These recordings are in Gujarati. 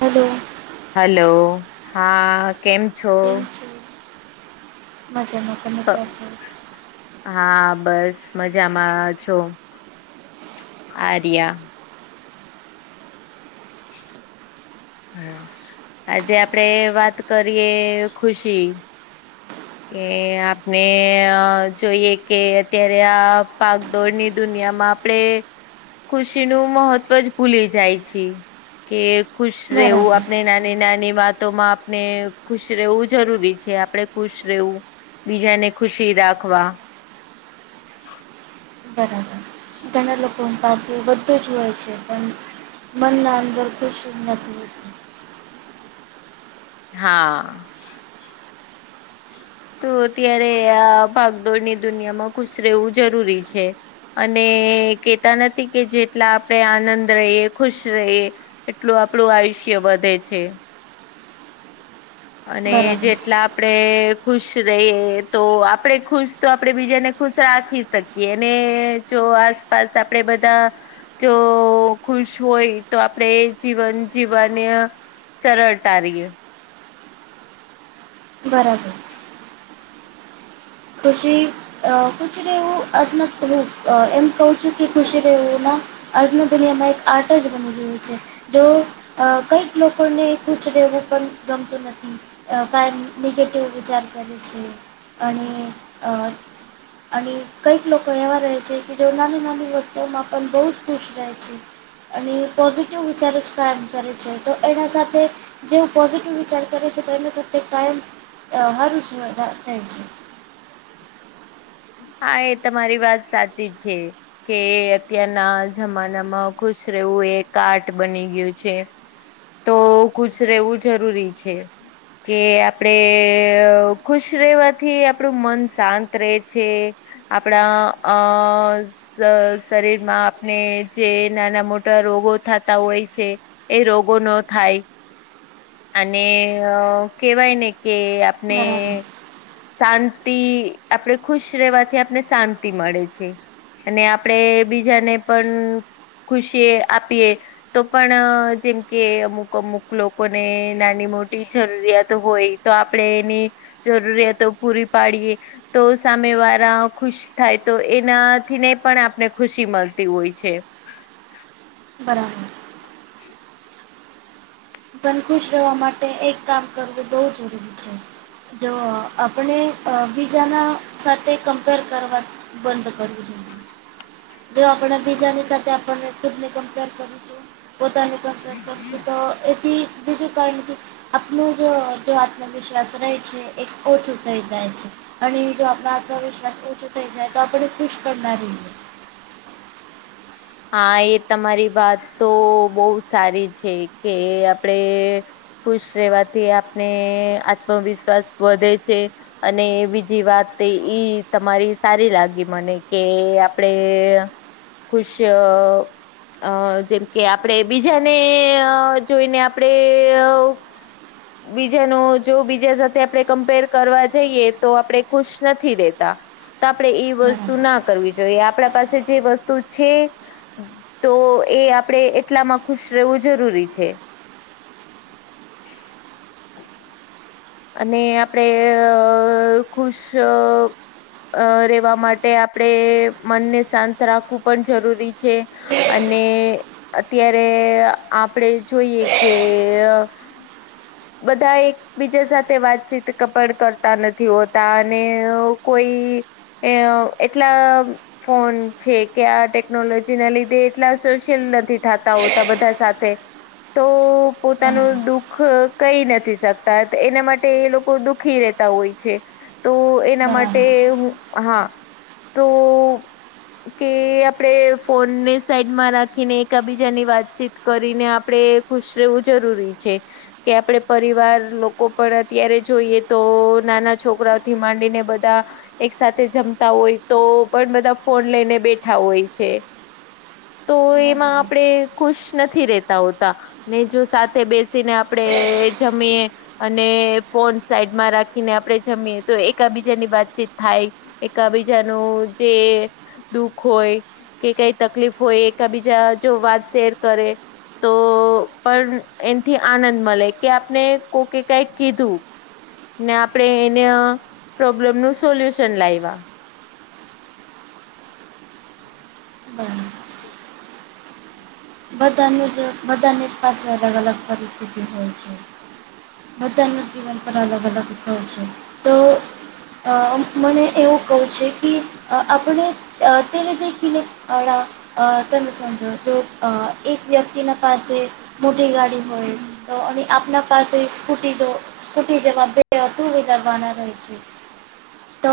હલો હાલો હા કેમ છો થેન્ક યુ મજામાં તમે કેમ છો હા બસ મજામાં છું આર્યા હા આજે આપડે વાત કરીએ ખુશી કે આપણે જોઈએ કે અત્યારે આ ભાગદોડની દુનિયામાં આપડે ખુશીનું મહત્વ જ ભૂલી જાય છીએ. કે ખુશ રહેવું બરાબર આપણે ના આપણે નાની વાતોમાં આપણે ખુશ રહેવું જરૂરી છે આપણે ખુશ રહેવું બીજાને ખુશી રાખવા. બરાબર ઘણા લોકો પાસે બધુજ હોય છે પણ મનના અંદર ખુશી જ નથી. હા. તો ત્યારે આ ભાગદોડની દુનિયામાં ખુશ રહેવું જરૂરી છે. અને કેતા નથી કે જેટલા આપણેે આનંદ રહીએ ખુશ રહીએ. એટલું આપણું આયુષ્ય વધે છે. અને બરાબર જેટલા આપડે. ખુશ રહીએ તો આપડે ખુશ તો આપડે બીજાને ખુશ રાખી શકીએ ને જો આસપાસ આપડે બધા જો ખુશ હોય તો આપણેે જીવન જીવવા નય સરળતાા રીએ. બરાબર. પછી. અ ખુશી રહેેવું આજમાં એમ કહું છું કે ખુશી રહેવું ના આજના દુનિયામાં એક આર્ટ જ બની ગયું છે. જો કઈક લોકોને કુચ રહેવું પણ ગમતું નથી. ક નિગેટિવ વિચાર કરે છે અને અ અને કઈક લોકો એવા રહે છે કે જેઓ નાની નાની વસ્તુઓ માં પણ બહુ જ ખુશ રહે છે. અને પોઝિટિવ વિચાર જ કામ કરે છે તો એના સાથે જેવું પોઝિટિવ વિચાર કરે છે તો એના સાથે કાયમ હારું જ હોય થાય છે. હા એ તમારી વાત સાચી છે. કે અત્યારના જમાનામાં ખુશ રહેવું એ આર્ટ બની ગયું છે. તો ખુશ રહેવું જરૂરી છે. કે આપડે ખુશ રહેવાથી આપડું મન શાંત રહે છે. આપણા અ શરીર માં આપણે જે નાના મોટા રોગો થતા હોય છે. એ રોગો નો થાય. અને કેહેવાય ને કે આપ ને બરાબર શાંતિ આપડે ખુશ રહેવાથી આપને શાંતિ મળે છે અને આપડે બીજાને પણ ખૂ ખુશીએ આપીએ. તો પણ જેમ કે અમુક અમુક લોકોને નાની મોટી જરૂરિયાત હોય. તો આપણે એની જરૂરિયાતો પૂરી પાડીએ તો સામે વાળા ખુશ થાય તો એનાથી ને પણ આપને ખુશી મળતી હોય છે. બરાબર. પણ ખુશ રહેવા માટે એક કામ કરવું બો જરૂરી છે. જો આપણે અ બીજાના સાથે કમ્પેર કરવા બંધ કરવું જોઈએ. જો આપણે બીજાની સાથે આપને ખુદને કમ્પેર કરું છું. પોતાની કોમ્પેર કરશું તો એથી બીજું કારણથી. આપનું જ આત્મવિશ્વાસ રહે છે એ ઓછું થઈ જાય છે. અને જો આપણા આત્મવિશ્વાસ ઓછો થઈ જાય તો આપણે ખુશ કરનાર રહી જઈ. હા એ તમારી વાત તો બો સારી છે કે આપડે ખુશ રહેવાથી આપને આત્મવિશ્વાસ વધે છે. અને બીજી વાત ઈ તમારી સારી લાગી મને કે આપડે ખુશ અ અ જેમ કે આપણે બીજાને જોઈને આપડે બીજાનું જો બીજા સાથે આપણે કમ્પેર કરવા જઈએ તો આપણે ખુશ નથી રેતા તો આપણે એ રહીએ વસ્તુ ના કરવી જોઈએ આપણા પાસે જે વસ્તુ છે તો એ આપડે એટલામાં ખુશ રહેવું જરૂરી છે. અને આપડે ખુશ અ રહેેવા માટે આપણે મનને શાંત રાખવું પણ જરૂરી છે. અને અત્યારે આપડે જોઈએ કે બધા એક બી- જા સાથે વાતચીત કપણ કરતા નથી હોતા અને કોઈ એ એટલા ફોન છે કે આ ટેકનોલોજી ના લીધે એટલા સોશિયલ નથી થતા હોતા બધા સાથે તો પોતાનું બરાબર દુખ કઈ નથી શકતા એના માટે એ લોકો દુખી રહેતા હોય છે તો એના માટે બરાબર બરાબર હા તો કે આપણેે ફોનને સાઈડમાં રાખીને એકાબીજાની વાતચીત કરીને આપડે ખુશ રહેવું જરૂરી છે કે આપડે પરિવાર લો- કો પણ અત્યારે જોઈએ તો નાના છોકરાઓથી માંડીને બધા એક સાથે જમતા હોય તો પણ બધા ફોન લઈને બેઠા હોય છે. તો એમાં બરાબર આપડે ખુશ નથી રેતા હોતા ને જો સાથે બેસીને આપડે જમીએ અને ફોન સાઈડમાં રાખીને આપડે જમીએ તો એકાબીજા ની વાતચીત થાય એકાબીજાનું જે દુઃખ હોય કે કઈ તકલીફ હોય એકાબીજા જો વાત શેર કરે તો પણ એનાથી આનંદ મળે કે આપને કોકે કઈ કીધું ને આપડે એના પ્રોબ્લેમ નું સોલ્યુશન લાયવા [inaudible] બધાનું જ બધાની જ પાસે અલગ અલગ પરિસ્થિતિ હોય છે. બધાનું જીવન પણ અલગ અલગ હોય છે તો મને એવું કહું છે કે આપણે [inaudible] અ એક વ્યક્તિના પાસે મોટી ગાડી હોય તો અને આપના પાસે સ્કૂટી જો સ્કુટી જેવા બે ટુ વ્હીલર વાનાય છે. તો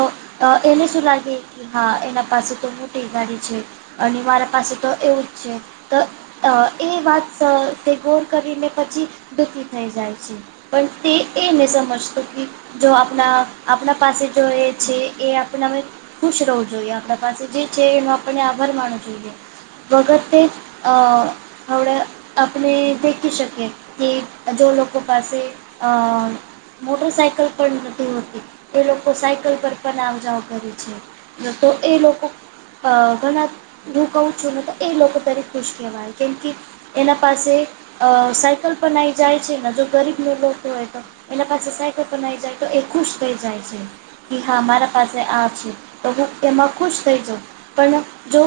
એને શું લાગે કે હા એના પાસે તો મોટી ગાડી છે અને મારા પાસે તો એવું જ છે. તો અ એ વાત તે ગોર કરીને પછી દુઃખી થઈ જાય છે પણ તે એ નહીં સમજતો કે જો આપણા આપણા પાસે જો એ છે એ આપના ખુશ રહેવું જોઈએ આપણા પાસે જે છે એનો આપણને આભાર માનવો જોઈએ વગર અ હવડે આપણે દેખી શકીએ કે જો લો- કો પાસે અ મોટર સાયકલ પણ નથી હોતી એ લોકો સાયકલ પર પણ આવજાવ કરે છે. તો એ લોકો ઘણા હું કહું છું ને તો એ લોકો ખુશ કેવાય કેમ કે એના પાસે અ સાયકલ પણઈ જાય છે ને જો ગરીબ લોકો હોય એના પાસે સાયકલ પણ આઈ જાય તો એ ખુશ થઈ જાય છે. કે હા મારા પાસે આ છે તો હું એમાં ખુશ થઈ જઉ પણ જો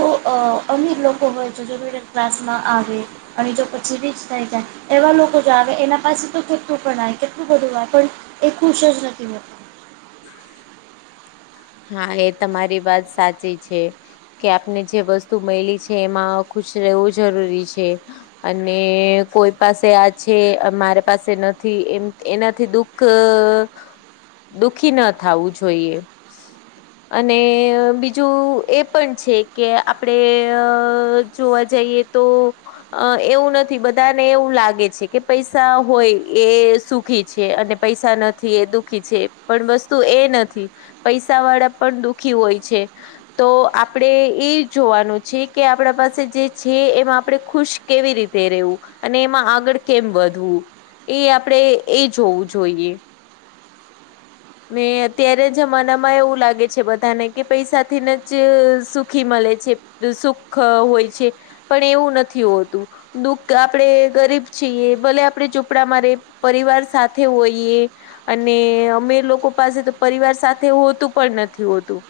અમીર લોકો હોય [unintelligible] ક્લાસમાં આવે અને જો પછી [unintelligible] થય જાય એવા લોકો જ આવે એના પાસે તો કેટલું [unintelligible] કેટલું બધું હોય પણ એ ખુશ જ નથી હોત હા એ તમારી વાત સાચી છે કે આપને જે વસ્તુ મયલી છે એમાં ખુશ રહેવું જરૂરી છે અને કોઈ પાસે આ છે મારે પાસે નથી એમ એનાથી દુઃખ ક દુઃખી ના થાવું જોઈએ અને બીજું એ પણ છે કે આપણે અ જોવા જઈએ તો અ એવું નથી બધાને એવું લાગે છે કે પૈસા હોય એ સુ ખી છે અને પૈસા નથી એ દુઃખી છે પણ વસ્તુ એ નથી પૈસા વાળા પણ દુઃખી હોય છે તો આપડે એ જોવાનું છે કે આપણા પાસે જે છે એમાં આપણે ખુશ કેવી રીતે રહેવું અને એમાં આગળ કેમ વધવું એ આપડે એ જોવું જોઈએ ને અત્યારે જમાનામાં એવું લાગે છે બધાને કે પૈસાથીને જ સુખી મળે છે સુખ હોય છે પણ એવું નથી હોતું દુઃખ આપડે ગરીબ છીએ ભલે આપડે ઝૂપડા માં રે પરિવાર સાથે હોઈએ અને અમીર લો કો પાસે તો પરિવાર સાથે હોતું પણ નથી હોતું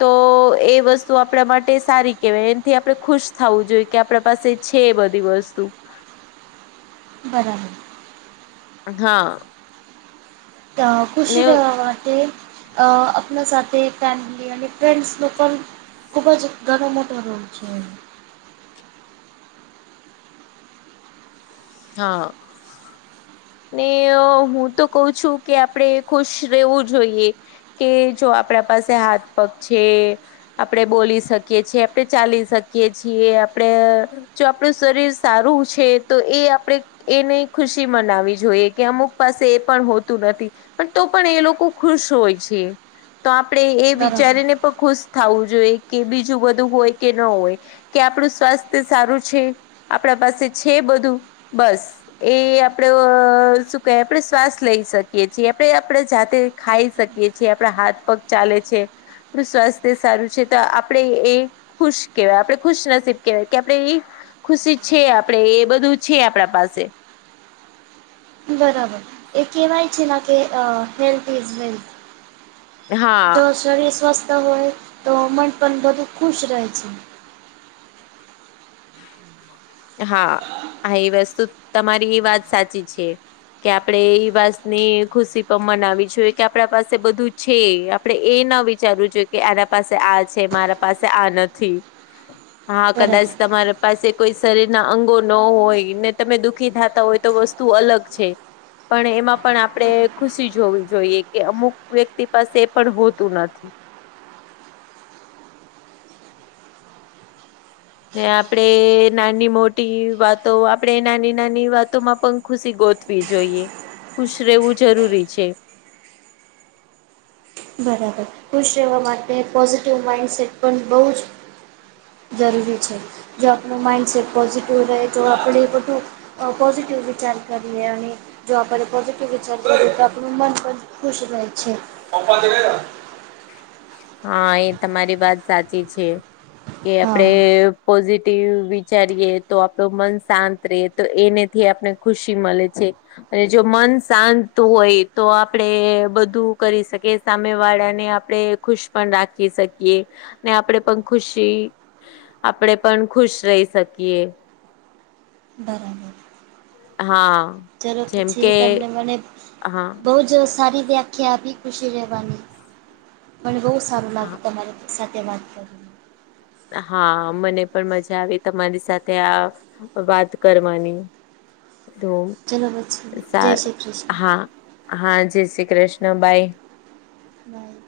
તો એ વસ્તુ આપણા માટે સારી કેવાય એનથી આપડે ખુશ થવું જોઈએ કે આપણા પાસે છે બધી વસ્તુ બરાબર હા તો ખુશી ને [unintelligible] તે અપના સાથે ફેમિલી અને ફ્રેન્ડ્સ [unintelligible] ખુબજ ઘણો મોટો રોલ છે. હા ને હું તો કહુ છું કે આપડે ખુશ રહેવું જોઈએ કે જો આપડા પાસે હાથ પગ છે આપડે બોલી શકીએ છીએ આપડે ચાલી શકીએ છીએ આપડે જો આપણું શરીર સારું છે તો એ આપડે એને ખુશી મનાવી જોઈએ કે અમુક પાસે એ પણ હોતું નથી પણ તો પણ એ લોકો ખુશ હોય છે તો આપણે એ બરાબર વિચારીને પણ ખુશ થાવું જોઈએ કે બીજું બધું હોય કે ન હોય કે આપણું સ્વાસ્થ સારું છે આપણા પાસે છે બધું બસ એ આપડે અ શું કેવાય આપણે શ્વાસ લઈ શકીએ છીએ આપણે આપણે જાતે ખાઈ શકીએ છેએ આપણા હાથ પગ ચાલે છે આપણું સ્વાસ્થ સારું છે તો આપણે ખુશ કેવાય આપણે ખુશનસીબ કેવાય કે આપણે એ ખુશી છે આપણે એ બધું છે આપણા પાસે બરાબર એ કેવાય છે ના કે હેલ્થ ઇઝ વેલ્થ હા જો શરીર સ્વસ્થ હોય તો મન પણ બધુ ખુશ રહે છે હા હા એ વસ્તુ તમારી એ વાત સાચી છે કે આપડે એ વાત ની ખુશી પણ મનાવી જોયે કે આપણા પાસે બધું છે આપડે એ ના વિચારવું જોઈએ કે આના પાસે આ છે મારા પાસે આ નથી હા કદાચ બરાબર તમારા પાસે કોઈ શરીર ના અંગો નો હોય ને તમે દુઃખી થાતા હોય તો વસ્તુ અલગ છે પણ એમાં પણ આપણે ખુશી જોવી જોઈએ કે અમુક વ્યક્તિ પાસે એ પણ હોતું નથી ને આપડે નાની મોટી વાતો આપડે નાની નાની વાતોમાં પણ ખુશી ગોત જોઈએ ખુશ રહેવું જરૂરી છે. બરાબર ખુશ રહેવા માટે પોઝિટિવ માઇન્ડસેટ પણ બોજ જરૂરી છે. જો આપણું માઇન્ડસેટ પોઝિટિવ રહે તો આપણે બધું અ પોઝિટિવ વિચાર કરીએ અને જો આપણે પોઝિટ વિચાર કરીએ તો આપણું મન પણ ખુશ રહે છે. પંધ હા એ તમારી વાત સાચ્ચી છે કે આપડે પોઝિટિવ વિચારીએ તો આપડુ મન શાંત રહે તો એનેથી આપણે ખુશી મળે છે. અને જો મન શાંત હોય તો આપડે બધું કરી શકે સામે વાળા ને આપણે ખુશ પણ રાખી શકીએ ને આપડે પણ ખુશી આપણેે પણ ખુશ રહી શકીએ. બરાબર. હા. ચાલો જેમ પછી કે તમને મને હા બો જ સારી વ્યાખ્યા આપી ખુશી રહેવાની. મને બો સારું લાગે તમારે સાથે વાત કરવાની. હા મને પણ મજા આવી તમારી સાથે આ વાત કરવાની તો ચલો પછી જય સાર શ્રી કૃષ્ણ હા. હા જય શ્રી કૃષ્ણ બાય. બાય.